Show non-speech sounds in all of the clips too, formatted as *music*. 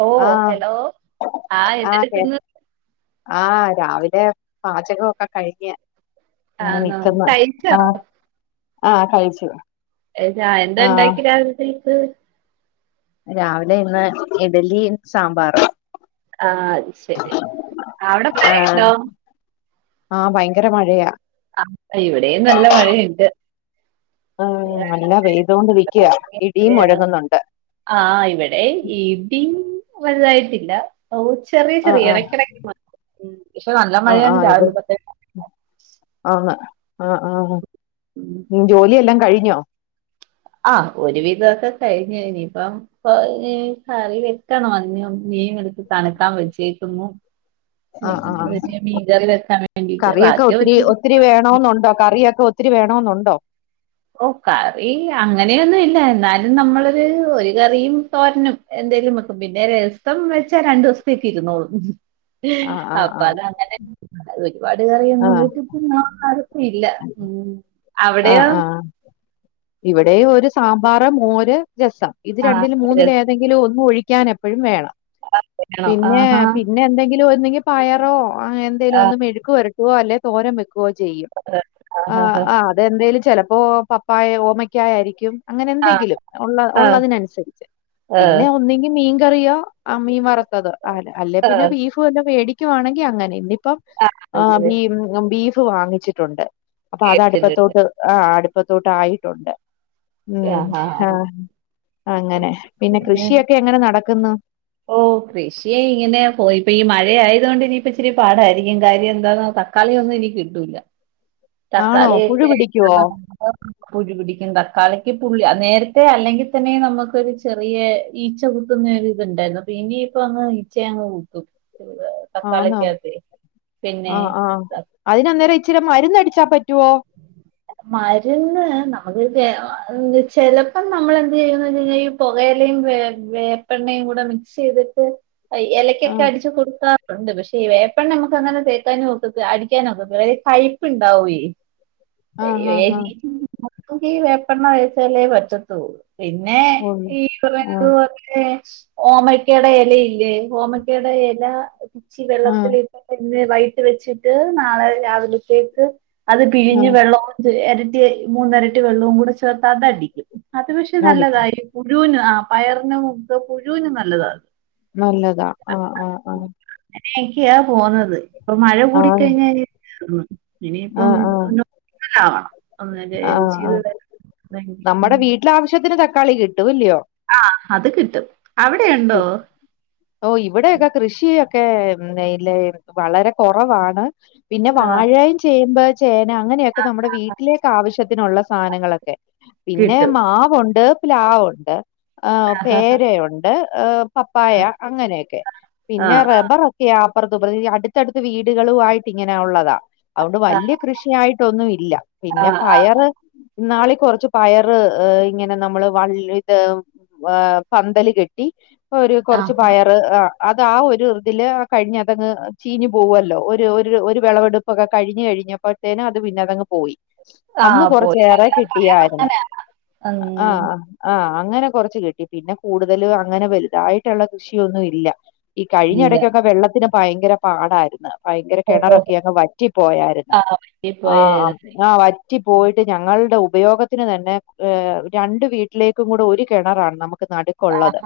ഓ ആഹ് ഹലോ ആ കെ ആഹ് രാവിലെ പാചകൊക്കെ കഴിഞ്ഞ്. ഞാ ആണോ വെക്കുന്ന കഴിച്ചോ ആഹ് ആഹ് കഴിച്ചു എജാ എന്താ ആഹ് ഇണ്ടാക്കിയെ രാവിലത്തേക്. രാവിലെ ഇന്ന് ഇഡലി സാമ്പാറും. ആഹ് അത് ശരി അവിടെ ആഹ് മഴഇണ്ടോ ആഹ് ഭയങ്കര മഴയാ ആഹ് ഇവിടെയും നല്ല മഴയിണ്ട് ആഹ് നല്ല പെയ്തോണ്ടിരിക്കാ ഇടിയും മുഴങ്ങുന്നുണ്ട് ആഹ് ഇവിടേം ഇടിം വലുതായിട്ടില്ല ഔ ചെറിയ ആഹ് ചെറിയ ആഹ് ഇടക്കിടക്ക് മ പക്ഷെ നല്ല മഴയാ രാവിലെ തൊട്ടേ അന്ന് ആഹ് ആഹ് ഉം. ജോലിയെല്ലാം കഴിഞ്ഞോ ആഹ് ഒരു വിധോക്കെ കഴിഞെയിഞ്ഞു ഇനിപ്പം ഇപ്പ ഇനി കറി വെക്കണം അയ്ന് മീൻ എടുത്ത് തണുക്കാൻ വച്ചേക്കുന്നു നിം ആഹ് ആഹ് മി മി മീങ്കറി വെക്കാൻ വേണ്ടീട്ട് കറിയൊക്കെ വാക്കി ഒത്തിരി ഒരുവിധം ഒത്തിരി വേണോന്നോണ്ടോ കറിയൊക്കെ ഒത്തിരി വേണോന്നോണ്ടോ ഓഹ് കറി അങ്ങനെയൊന്നും ഇല്ല എന്നാലും നമ്മളൊര് ഒരു കറിയും തോരനും എന്തേലും വെക്കും പിന്നെ രസം വെച്ചാ രണ്ടുസത്തേക്ക് ഇരുന്നോളും ആഹ് ആഹ് അപ്പ ആഹ് അതങ്ങനെ ഒരുപാട് കറിയൊന്നും ആഹ് കൂട്ടു *unintelligible* ഒക്കെ ഇല്ല ഉം അവിടെയോ ആഹ് ആഹ് ഇവിടെ ഓരു സാമ്പാറ്, മോര്, രസം, ഇത് ആ രണ്ടില് മൂന്നിലേ രസമാണോ എന്തെങ്കിലും ഒന്ന് ഒഴിക്കാൻ എപ്പഴും വേണം പിന്നെ ആഹാ പിന്നെ എന്തെങ്കിലു ഒന്നുകി പയറോ അങ്ങേ എന്തേലും ഒന്ന് മെഴുക്ക് വരട്ടുവോ അല്ലേ തോരം വെ ക്കുവൊ ചെയ്യും ആഹ് ആഹാഹാ. ആഹ് അതെന്തേലും ചെലപ്പോ പപ്പായ ഓമക്കായരിക്കും അങ്ങനെ ആ എന്തെങ്കിലും ഉള്ള ആ ഉള്ളതിനനുസരിച്ച് ആ പിന്നെ ഒന്നെങ്കിൽ മീൻ കറിയോ ആഹ് മീൻ വറത്തതോ ആല അല്ലേ ആ പിന്നെ ബീഫു വല്ലോം മേടിക്കുവാണെങ്കി അങ്ങനേം ഇന്നിപ്പം ആ ആഹ് അങ്ങനെ ബീ ബീഫ് വാങ്ങിച്ചിട്ടുണ്ട് അപ്പ അത് കേട്ടിട്ടുണ്ട് അടുപ്പത്തോട്ട് ആഹ് അടുപ്പത്തോട്ട് ആയിട്ടുണ്ട് ഉം ആഹാ ആ ആഹ് അങ്ങനെ പിന്നെ കൃഷിയൊക്കെ എങ്ങനെ നടക്കുന്നു ഓഹ് കൃഷി ഇങ്ങനെ പോയി ഇപ്പൊ ഈ മഴയായത് കൊണ്ട് ഇനിയിപ്പച്ചിരി പാടാരിക്കും കാര്യം എന്താന്നോ തക്കാളി ഒന്നും ഇനി കിട്ടൂല ആണോ പുഴു തക്കാളിഒക്കെ പിടിക്കുവോ *unintelligible* പുഴു പിടിക്കും തക്കാളിക്ക് പുള്ളി നേരത്തെ അല്ലെങ്കിൽ തന്നെ നമുക്കൊരു ചെറിയെ ഈച്ച കുത്തുന്നെ ഒരു ഇത്ണ്ടായിരുന്നു അപ്പ ഇനിയിപ്പ അങ്ങ് ഈച്ച അങ്ങ് കുത്തും ആന്നോ തക്കാളിക്കാത്തെ പിന്നെ ത- അയിന് അന്നേരം ഇച്ചിര് മരുന്ന് അടിച്ചാ പറ്റുവോ *inaudible* മരുന്ന് ഏഹ് നമുക്ക് തെ അഹ് ചെലപ്പോ നമ്മൾ എന്ത് ചെയ്യുന്നുണ്ടെങ്കി പുകയലയും വേ വേപ്പെണ്ണയും കൂടെ മിക്സ്തിട്ട് ആ എലക്കൊക്കെ അടിച്ചു കൊടുത്താ ഒണ്ട് പക്ഷേ ഈ വേപ്പണ്ണ നമക്ക് അങ്ങനെ തേക്കാന് ഒക്കത്തില്ല അടിക്കാനോക്കത്തില്ലേ പൈപ്പ്ണ്ടാവുവെ ആ ആ ആ *unintelligible* *unintelligible* ഈ വേപ്പെണ്ണ ഒഴിച്ചാലേ പറ്റത്തുള്ളൂ പിന്നെ കൊള്ളു ഈ ആ കുറേങ്ങട് *unintelligible* ഏഹ് ഓമക്കാടെ എലയില്ലേ ഓമക്കാടെ എല ഇച്ചി ആ വെള്ളത്തിലി ഇന്ന് വൈയ്യിട്ട് വെച്ചിട്ട് നാളെ രാവിലത്തേക്ക് അത് ആ പിഴിഞ്ഞ് വെള്ള എരട്ടിയായി മൂന്നരട്ടി വെള്ളവും കൂടെ ചേർത്ത് അത് അടിക്കും അത് പക്ഷെ അടിക്കും നല്ലതായിരി മുഴുവനും ആഹ് പയറിന് മൂത്ത പുഴുന് നല്ലതാ നല്ലതാ ആഹ് ആഹ് ആഹ് അങ്ങനെയെക്കെയാ പോന്നത് ഇപ്പൊ മഴ ആ ആ കൂടിക്കഴിഞ്ഞാ ഇനി ആ ഇനിയിപ്പം ആ ആ *unintelligible* ഉം നമ്മടെ വീട്ടിലാവശ്യത്തിന് തക്കാളി കിട്ടും ഇല്ലിയോ ആഹ് അത് കിട്ടും അവിടെ ഉണ്ടോ ഓഹ് ഇവിടൊയൊക്കെ കൃഷിയൊക്കെ നെയ് ലെയ് വളരെ കൊറവാണ് പിന്നെ ആ വാഴായും ചേമ്പ്, ചേന അങ്ങനെയൊക്കെ നമ്മടെ വീട്ടിലേക്ക് ആവശ്യത്തിനുള്ള സാധനങ്ങളൊക്കെ പിന്നെ കിട്ടും മാവൊണ്ട് പ്ലാവൊണ്ട് ആഹ് ആ പേരയുണ്ട് ഏഹ് പപ്പായ അങ്ങനെയൊക്കെ ആ പിന്നെ റെ റബ്ബറൊക്കെയാ അപ്പറത്തു ഇപ്പറത്തു ഈ അടുത്തടുത്ത് വീടുകളുവായിട്ടിങ്ങനാ ഒള്ളതാ അതുകൊണ്ട് വല്യ കൃഷിയായിട്ടൊന്നുവില്ലാ ആ പിന്നെ പയറ് ഇന്നാളീ കൊറച്ച് പയറ് ആഹ് ഇങ്ങനെ നമ്മള് വള്ള് ഇത് വാ പന്തല് കെട്ടി ഇപ്പോ ഒരു ആ കൊറച്ച് പയറ് റ് ആഹ് അതാ ഒരു ഇതില് കഴിഞ്ഞതങ്ങ് ചീഞ്ഞ് പോവുവല്ലോ ഒരു ഒരു ഒരു വെളവെടു പ്പൊക്കെ കഴിഞ്ഞ് കഴിഞ്ഞപ്പഴ്ത്തേന് അത് പിന്നതങ്ങ് പോയി ആ അന്ന് പോയി കൊറച്ചേറെ അല്ല പയർ കിട്ടിയാരുന്ന് അങ്ങനെ ഉം, ആഹ് ആഹ് അങ്ങനെ കൊറച്ച് കിട്ടി പിന്നെ കൂടുതല് അങ്ങനെ വലുതായിട്ടൊള്ള കൃഷിയൊന്നുവില്ലാ ഈ ഇല്ല കഴിഞ്ഞെടക്കൊക്കെ വെള്ളത്തിന് ഭയങ്കര പാടായിരുന്ന് ഭയങ്കര ഓ, ഓ, കെണറൊക്കെയങ്ങ് വറ്റി പോയാരുന്ന് ആ പറ്റിപ്പോയ ആഹ് ആഹ് ആഹ് വറ്റി പോയിട്ട് ഞങ്ങൾടെ ഉപയോഗത്തിന് തന്നെ ഏഹ് രണ്ട് വീട്ട് ട്ടിലേക്കും കൂടെ ഒരു കെണറാണ് നമുക്ക് നടുക്കൊള്ളത്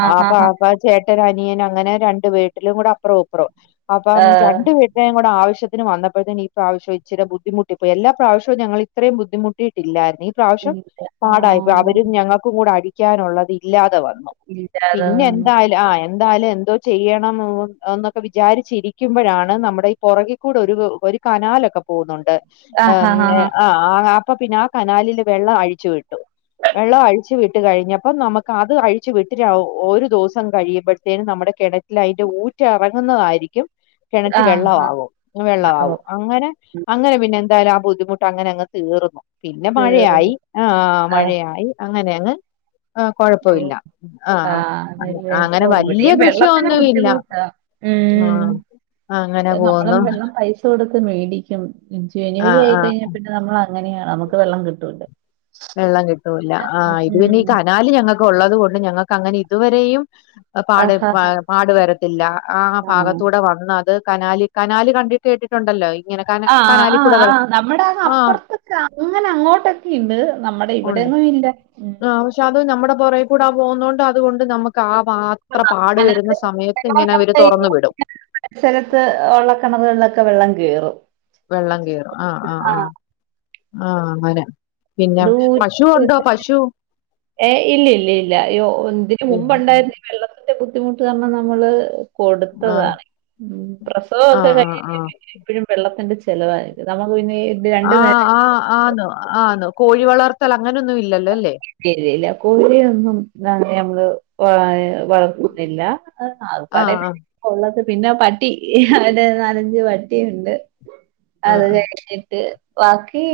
ആ ഹാ അപ് ഹാ അപ്പ ചേട്ടനനിയനങ്ങനെ രണ്ട് വീട്ടിലും കൂടെ അപ്പറോ ഇപ്പറോം അപ്പം ഏ, രണ്ട് വീട്ട് ട്ടിലേം കൂടാവശ്യത്തിന് വന്നപ്പഴ്ത്തേന് ഈ പ്രാവശ്യം ഇച്ചിരെ ബുദ്ധിമുട്ടിപ്പോയി എല്ലാ പ്രാവിശ്യോം ഞങ്ങളിത്രേം ബുദ്ധിമുട്ടീട്ടില്ലായിരുന്നീ ഇപ്രാവശ്യം ഇല്ല ആ പാടായിപ്പോയി അവരും ഞങ്ങക്കും കൂടടിക്കാനൊള്ളത് ഇല്ലാതെ വന്നു ഉം പിന്നെന്തായാലു ആഹ് എൻ എന്തായാലും എന്തോ ചെയ്യണം എന്നൊക്കെ വിചാരിച്ചിരിക്കുമ്പഴാണ് നമ്മടെ ഈ പൊറകി കൂടൊരു ഒരു കനാലൊക്കെ പോവുന്നൊണ്ട് ആ ഹാ എം ഹാ ഹാ ഏഹ് ആഹ് അ അപ്പ പിന്നെ ആ കനാലില് വെള്ള അഴിച്ചു വിട്ടു വെള്ളോം അഴിച്ച് വിട്ട് കഴിഞ്ഞപ്പം നമക്കത് അഴിച്ചു വിട്ട് *unintelligible* ഒരോ ദൂസം കഴിയുമ്പഴ്ത്തേനും നമ്മടെ കെണറ്റിലയിന്റെ ഊറ്റെറങ്ങുന്നതായിരിക്കും കെണറ്റി ആ ഹാ വെള്ളവാവും വെള്ള ആവും പാവം. അങ്ങനെ അങ്ങനെ പിന്നെന്തായാലും ആഹ് ബുദ്ധിമുട്ടങ്ങനങ്ങ് തീർന്നു പിന്നെ മഴയായി തീർന്നു. ആഹ് ആ, മഴയായി അങ്ങനെയങ്ങ് ആഹ് കൊഴപ്പവില്ലാ ആഹ് ആഹ് അതേല്ലേ ഓഹ് ഇവിടെയും വെള്ളത്തിന് ബുദ്ധിമുട്ടാ ആ ഉം അങ്ങനെ ഏഹ് നമ്മളും പോവുന്നു വെള്ളം പൈസ കൊടുത്ത് മേടിക്കും ഉം ആ ജനുവരി ആ ആയിക്കഴിഞ്ഞപ്പഴ് നമ്മളങ്ങനെയാ നമ്മക്ക് വെള്ളം കിട്ടൂലാ വെള്ളം കിട്ടൂല്ലാ ആഹ് ഇത് പിന്നെ ഈ ഉം. കനാല് ഞങ്ങക്കൊള്ളത് കൊണ്ട് ഞങ്ങക്കങ്ങനെ ഇതുവരേയും ആഹ് പാട് പാ ആഹാഹാ. പാട് വരത്തില്ലാ ആഹ് ഭാഗത്തൂടെ വന്നത് കനാലി കനാല് കണ്ടിട്ട് കേട്ടിട്ടൊണ്ടല്ലോ ഈ ആഹ് ആഹ് ആഹ് നമ്മടങ്ങ് ആ അപ്പർത്ത് ക്ക് അങ്ങനെ അങ്ങോട്ടൊക്കെയിണ്ട് നമ്മടെ ഇവിടെയെങ്ങും ഇല്ല. ചത് നമ്മടെ പൊറേ കൂടെ ആഹ് പോകുന്നോണ്ട് അതുകൊണ്ട് നമ്മുക്ക് ആഹ് ഭാ ത്ര പാട് വെരുന്ന അല്ലാതെ സമയത്തിങ്ങനെ അവര് തൊറന്ന് വിടും. എ ചെലത്ത് ഒള്ള കെണറുകൾലൊക്ക വെള്ളം കേറും വെള്ളം കേറും അ അ അ ആഹ് അങ്ങനെ പിനെ ദൂ പശു ഉണ്ടോ പശു. ഏ ഇല്ലില്ലില്ല യ്യോ ഇന്തിക്ക് ഇ- മുമ്പ്ണ്ടായിര്ന്നേ വെള്ളത്തിൻ്റെ ബുദ്ധിമുട്ട് കാരണം ന്നമ്മള് ആ കൊടുത്തതാണെ ഉം ആ പ്രസവൊക്കെ ആ കഴിഞ്ഞ് ആ ച്ച് ച്ച് ച്ച് എപ്പഴും വെള്ളത്തിന്റെ ചെലവായിരിക്കും നമക്ക് പിനെ- ആഹ് ആഹ് ആന്ന് ആന്ന് കോഴി വളർത്തലങ്ങനൊന്നും ഇല്ലല്ലോ ലെ ഇല്ലയില്ല കോഴിയൊന്നും ഇതാണ് നമ്മള് കൊളായ വളർ ഉതില്ല അഹ് ആക ആ പാടെ ആ പിനെ ഒള്ളത് പിനെ പട്ടി ഹ് അവന്റെ നാലഞ്ച് പട്ടിയുണ്ട്. ആ അത് ആ. കഴിഞ്ഞിട്ട് വാക്കി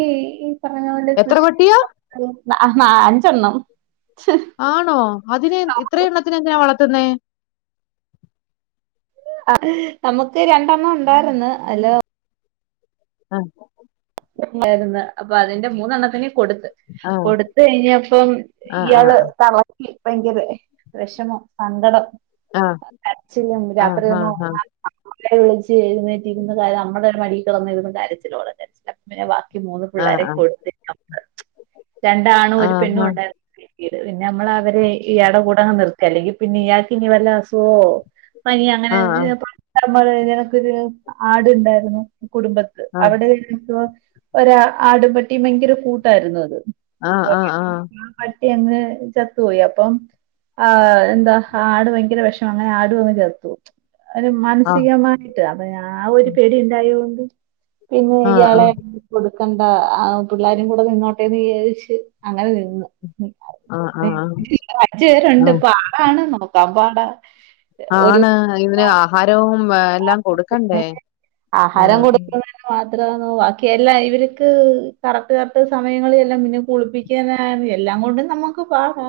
ഈ പറഞ്ഞ പോലെ എത്ര കൃഷി പട്ടിയാ മൊ- അഹ് ന്നഹ് അഞ്ചണ്ണം ച്ച്- ആണോ അതിനേം ഇത്രെയെണ്ണത്തിനെ എന്തിനാ വളത്ത്ന്നെ? അ ഹ് നമുക്ക് രണ്ടെണ്ണം ഉണ്ടാര്ന്ന് അയ്ലൊ- അ വിട്ടേര്ന്ന് അപ്പ അതിന്റ മൂന്നെണ്ണത്തിനേം കൊട്ത്ത് ആ കൊട്ത്തെയ്ഞ്ഞപ്പം ആ ആ ഇയാള് തള ക്ക്‌ ഭയങ്കരെ വെഷമം സങ്കടം ആ അ കരച്ചിലും ആ ആ രാത്രിഒന്നും ആ ഒറങ്ങാ- അമ്മുമ്മേ വിളിച്ച് എഴ്‌ന്നേറ്റിര്ന്ന് കരയ നമ്മടെ ഒര് മടിക്കെടന്ന് ഇരുന്ന് കരച്ചില്ലോട കരച്ചില്. പിനെ വാക്കി മൂന്ന് ആ ആ പിള്ളേരെ കൊടുത്തിട്ടവക്ക് രണ്ടാണും ആ ഒര് പെണ്ണുണ്ടായ്ര് ക്കിത് പിനമ്മളവരെ ഇയാടെ കൂടങ്ങ് നിർത്തി അല്ലെങ്കി പിനെ ഇയാക്ക് ഇനി വെല്ല അസുഗോ പനി ആ ആ ആ അങ്ങനെന്ത് പണ്ട് നമ്മള് ഇതേകണക്കൊരു ആട്ണ്ടാര്ന്നു കുടുംബ ത്ത് അവടേയ്ര്ന്നപ്പോ ഒര് ആടും പെട്ടി ഭയങ്കര കൂട്ടാര്ന്നു അത്. ആ ആ ആ *unintelligible* പട്ടി അങ്ങ് ചത്തുപോയൊ അപ്പം ആ അ് എന്താ ആട് ഭയങ്കര വെഷമ അങ്ങനെ ആടും അങ്ങ് ചത്തു. ഒര് മാനസികമായ്ട്ട് അപ ഞാ ഒര് പേടി ഇണ്ടായൊണ്ട് പിനെ ആ ഇയാളെ കൊട്ക്കണ്ട ആ അ പിള്ളാരും കൂടെ നിന്നോട്ടേന്ന് വിജാരിച്ച് അങ്ങനെ നിന്നു അഞ്ച് പേരുണ്ട് ആ പ്പ ആടാണ് ന്നോക്കാ പാടാ ഒരു ആണ് അയ്ന്പിനെ ആഹാരോം വേ എല്ലാം കൊട്ക്കണ്ടേ ഉം. മാത്രാന്നോ വാക്കി എല്ലാ ഇവ്ര്ക്ക് കറക്റ്റ് കറക്റ്റ് സമയങ്ങളിലെല്ലാം മുനെ കുളിപ്പി ക്കനായാലും എല്ലാം കൊണ്ടും നമ്മക്ക് പാടാ.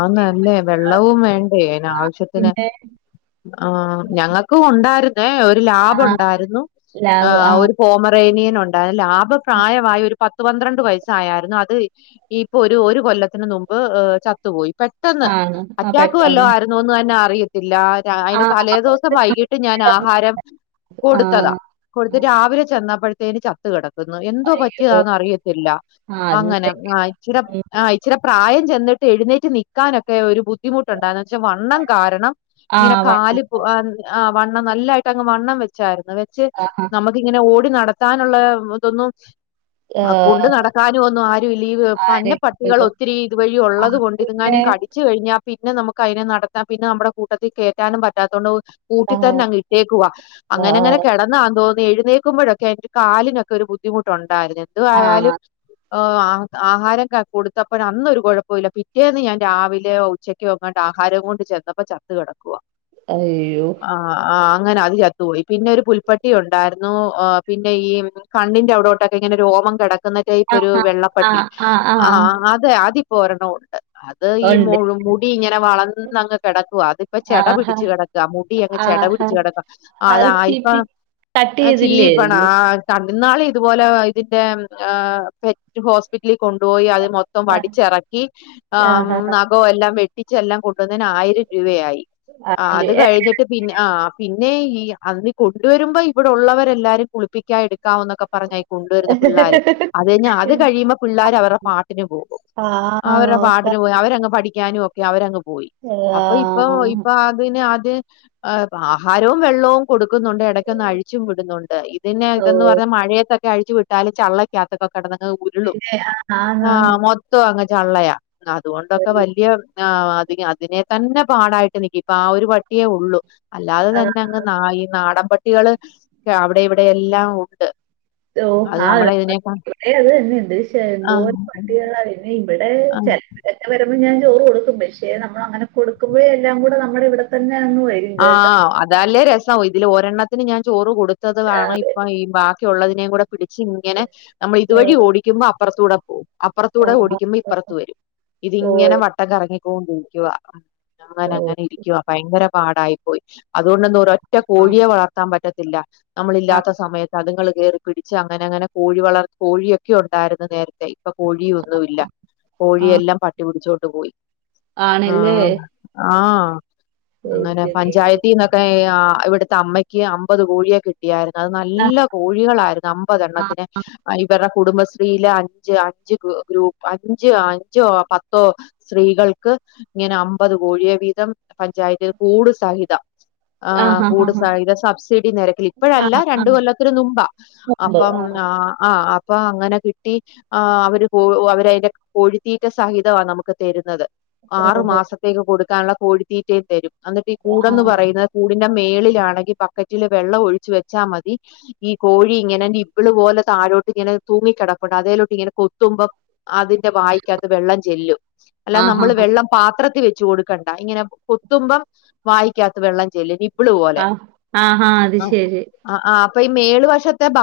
ആന്നല്ലേ വെള്ളവും വേണ്ടേ അയ്നാവശ്യത്തിന്. പിന്നെ ആഹ് ഞങ്ങക്കു ഉണ്ടാര്ന്നേ ഒര് ആ ലാബുണ്ടാര്ന്നു ആ ഒരു കോമറേനിയനൊണ്ടായ ലാബ് പ്രായവായൊര് പത്ത് പന്ത്രണ്ട് വയസ്സായാര്ന്നു അത് ഈപ്പ ഒരു ഒരു കൊല്ലത്തിന് ന്നുമ്പ് ഏ ചത്തുപോയി. പെട്ടെന്ന് ആണ് ആ അറ്റാക്ക്‌വല്ലോ പെട്ടെന്ന് ആര്ന്നോന്ന് തനെ അറി ത്തില്ലാ ഞാ ആ അയ്ന് തലേദീസം വൈകീട്ട് ഞാനാഹാരം ആ കൊട്ത്തതാ ആ, കൊട്ത്ത് രാവിലെ ചെന്നപ്പഴ്‌ ത്തേന് ചത്ത് കെടക്ക്‌ന്ന് എന്തോ അയ്യോ പറ്റിയതാന്ന് അറിയത്തില്ല ആ അത് അങ്ങനങ്ങായ് ഇച്ചിരം ആ ഇച്ചിര പ്രായം ചെന്നിട്ട് ട്ടെഴുന്നേറ്റ് നിക്കാനൊക്കെ ഒര് ബുദ്ധിമുട്ടുണ്ടായ്ര്ന്ന് പക്ഷെ വണ്ണം കാരണം ആ ഇങ്ങന വണ്ണം കാല് പു ആൻ അ വണ്ണം നല്ലായ്ട്ടങ്ങ് വണ്ണം വെച്ചാര്ന്ന് വെച്ച് ആഹ് ഹാ നമ്ക്കിങ്ങനെ ഓടി നടക്കാനുള്ള ഇതൊന്നും അ കൊണ്ട് ആഹ് നടക്കാനുവൊന്നും ആരും ഇല്ല ഈ പന്ന ആരെങ്കിലും പട്ടികളൊത്തിരി ഇതുവഴി ഒള്ളത് പിന്നെ ഇത്ങ്ങാനും കടിച്ച്‌ കയ്ഞ്ഞാ പിന്ന നമക്ക് അയ്ന നടത്താ പിന്ന നമ്മടെ കൂടത്തി കേറ്റാനും പറ്റാതൊണ്ട് ആഹ് കൂട്ടിത്തന്നങ്ങ് ഇട്ടേക്കുവാ അങ്ങനെ അങ്ങനെ ആഹ് കെടന്നാ തോന്ന് എഴുന്നേ ക്കുമ്പഴൊക്കെയ്ന്റൊര് കാലിനൊക്കെ ഒര് ബുദ്ധിമുട്ടുണ്ടാര്ന്ന് ആഹ് എന്തുവായാലും ഓഹ് ആഹ് ആഹാരം ക കൊടുത്തപ്പഴന്നൊര് കൊഴപ്പോല്ല പിറ്റ് റ്റേന്ന് ഞാൻ രാവിലെയോ ഉച്ചക്കോ എങ്ങാണ്ട് ആഹാരോം കൊണ്ട് ചെന്നപ്പ ചത്ത് കെടക്കുവാ അയ്യോ ആഹ ആ അങ്ങന അത് ചത്തുപോയി പിന്നൊര് പുൽപട്ടി ഒണ്ടാര്ന്നു അ പിന്ന ഈ കണ്ണിന്റ അവടൊട്ടക്കിങ്ങനെ രോമം കെടക്ക്‌ന്ന ടൈപ്പൊരു ആഹാ! ആ വെള്ളപ്പട്ടി ആ ആ ആ ആഹ് അതെ അതിപ്പോ ഒരെണ്ണവോ ണ്ട് ആ, ഈ ഉണ്ട്. മുൾ മുടി ഇങ്ങന വളർന്നങ്ങ് കെടക്കുവാ അതിപ്പ ചെട ആഹാ! പിടിച്ച് കെടക്കുവാ മുടി അങ്ങ് ചെട ആഹാ! പിടിച്ച് കെടക്കാ അത് അതായിപ്പ സ്കിപ്പി കട്ട് അ ചെയ്തില്ലേ ചീപ്പണം ആത് തണ്ട്ന്നാളി ഇതുപോല ഇതിന്റെ അ പെറ്റ് ഹോസ്പിറ്റ്ലി കൊണ്ട്പോയി അത് മൊത് ത്തം അത്? വടിച്ചെറക്കി അ ആ, ആഹാ! നഖോം എല്ലാം വെട്ടിച്ചെല്ലാം കൊണ്ടോന്നെന് ആയിരം രൂപയായി ആഹ് അല്ലേ അത് കയ്ഞ്ഞെ ട്ട് പിന്ന ആ പിന്നെ ഈ അന്നീ കൊണ്ട്വര്മ്പോ ഇവിടൊള്ളവരെല്ലാരും കുളിപ്പിക്കാം എടുക്കാവന്നൊക്ക പറഞ്ഞായി കൊണ്ട്വരുന്ന പിള്ളാര് അത് കയ്ഞ്ഞ് അത് കഴിയുമ്പ പിള്ളാര് അവര പാട്ടിന് പോകും ആ അവര നോക്കാം. പാട്ടിനു പോയി അവരങ്ങ് പഠിക്കാനും ഒക്കയ അവരങ്ങ് പോയി അപ്പ ഇപ്പൊ ആഹ് ഇപ്പ അതിന് ആദ്യ ആഹാരവും വെള്ളവും കൊടുക്ക്‌ന്നൊണ്ട് എട ഇതൊന്നു അഴിച്ചും വിടുന്നുണ്ട് ഇതിനെ ഓ ഇത് എന്ന് പർഞ്ഞ മഴയത്തൊക്കെ അഴിച്ചു വിട്ടാലും ചള്ളൊക്കകത്തൊക്കെ കെടന്നങ്ങ് ഉരുളും ളും പിന്നെ ആ, ആന്ന് ആ ആന്ന്. മൊത്തം അങ്ങ് ചള്ളയാ അതുകൊണ്ടൊക്കെ വല്യ. ആ അത് അതിനെ തന്നെ പാടായിട്ട് നിക്ക്യാ ഇപ്പൊ ആ ഒരു പട്ടിയേ ഉള്ളു. അല്ലാതെ ആ തന്നെ അങ്ങ് നാ ഈ നാടം പട്ടികള് അവിടെം ഇവിടെം എല്ലാം ഉണ്ട്. ഓ അത് ആ നമ്മളെ ഇതിനേക്കാ കുറെ അത് തന്നെയുണ്ട് പക്ഷെ ആഹ് എന്തോരം പട്ടികളാ വരുന്ന ഇബടെ ആ ചെൽ *unintelligible* വരുമ്പോ ഞാൻ ചോറ് കൊടുക്കും പക്ഷേ നമ്മളങ്ങനെ കൊടുക്കുമ്പഴേ എല്ലാം കൂടെ നമ്മുടെ ഇവിടെത്തന്നെയങ്ങ് വെരും ആഹ് അതല്ലേ രസം ഇതില് ഒരെണ്ണത്തിന് ഞാൻ ചോറ് കൊടുത്തത് കാരണം ഇപ്പൊ ഈ ബാ ക്കി ഉള്ളതിനെ കൂടെ പിടിച്ച് ഇങ്ങനെ നമ്മൾ ഇതുവഴി ഓടിക്കുമ്പോ അപ്പൊർത്തൂടെ പോവും. അപ്പുർത്തൂടെ ആഹാ. ഓടിക്കുമ്പോ ഇപ്പൊർത്ത് വരും ഓ ഇതിങ്ങനെ വട്ടം കറങ്ങിക്കോണ്ടിരിക്കുവാ അങ്ങന ഓ അങ്ങനെ ഇരിക്കുവാ ഭയങ്കര പാടായി പോയി അതുകൊണ്ടൊന്നും ഒരൊറ്റ ആ, കോഴിയെ വളർത്താൻ പറ്റാ ത്തില്ല ആ, നമ്മളില്ലാത്ത സമയത്ത് അതുങ്ങൾ കേറി. പിടിച്ച് അങ്ങനെ അങ്ങനെ കോഴി വളർ കോഴിയൊക്കെ ഉണ്ടായിരുന്നു നേരത്തെ. ഇപ്പ കോഴിയൊന്നും ഇല്ല ആ. കോഴിയെല്ലാം പട്ടിപിടിച്ചോണ്ട് പോയി. ആണല്ലേ ആഹ് ആഹ്. വെയിറ്റ് അങ്ങനെ ചെയ്ത് പഞ്ചായത്തിന്നൊക്കെ ആഹ് ഇവിട്ത്തെ അമ്മയ്ക്ക് അമ്പത് കോഴിയെ കിട്ടിയായിരുന്നു. അത് ആ, നല്ല കോഴികളായിരുന്നു അമ്പത് ആ, എണ്ണത്തിനെ ഇവര്ടെ. കുടുംബശ്രീയില് അഞ്ച് അഞ്ച് ഗ്രൂപ്പ് അഞ്ച് അഞ്ചോ പത്തോ. സ്ത്രീകൾക്ക് ഇങ്ങനെ അമ്പത് കോഴിയെ വീതം പഞ്ചായത്തി കൂട് സഹിതം. ആ, ആഹ് ആ, ആ, കൂടു ആ, സഹിതം സബ്സിഡി നിരക്കിൽ ആ, ഇപ്പഴല്ല ആ. രണ്ട് കൊല്ലത്തിന് മുമ്പാ. ഉണ്ട്. അപ്പം ആ. ആഹ് ആ അപ്പൊ അങ്ങനെ കിട്ടി. ആ അവര് കോ അവര അയ്ന്റെ കോഴിത്തീറ്റ സഹിതവാ നമുക്ക് തരുന്നത്. ആറു ഓഹോ മാസത്തേക്ക് കൊട്ക്കാള്ള കോഴിത്തീറ്റയും തരും അന്നിട്ട് ഈ ആ കൂടന്ന് പറയുന്ന കൂടിന്റെ മേളിലാണെങ്കി ബക്കറ്റില് വെള്ളം ഒഴിച്ച് വെച്ചാ മതി ഈ കോഴി ഇങ്ങനെ നി പ്പ്ള് പോലെ താഴോട്ട് ഇങ്ങനെ തൂങ്ങി കെടപ്പുണ്ട് അതേലോട്ട് ഇങ്ങനെ കൊത്തുമ്പം. അതിന്റെ വായിക്കകത്ത് വെള്ളം ചെല്ലും അല്ലാതെ ആഹാ നമ്മള് വെള്ളം പാത്രത്തി വെച്ചു കൊട് ക്കണ്ട ഇങ്ങനെ കൊത്തുമ്പം വായിക്കകത്ത് വെള്ളം ചെല്ലു നി പ്പ്ള് പോലെ ആ ആഹാ അത് ആ ശരി അ ആ അപ്പ ഈ മേള് വശത്തെ ബ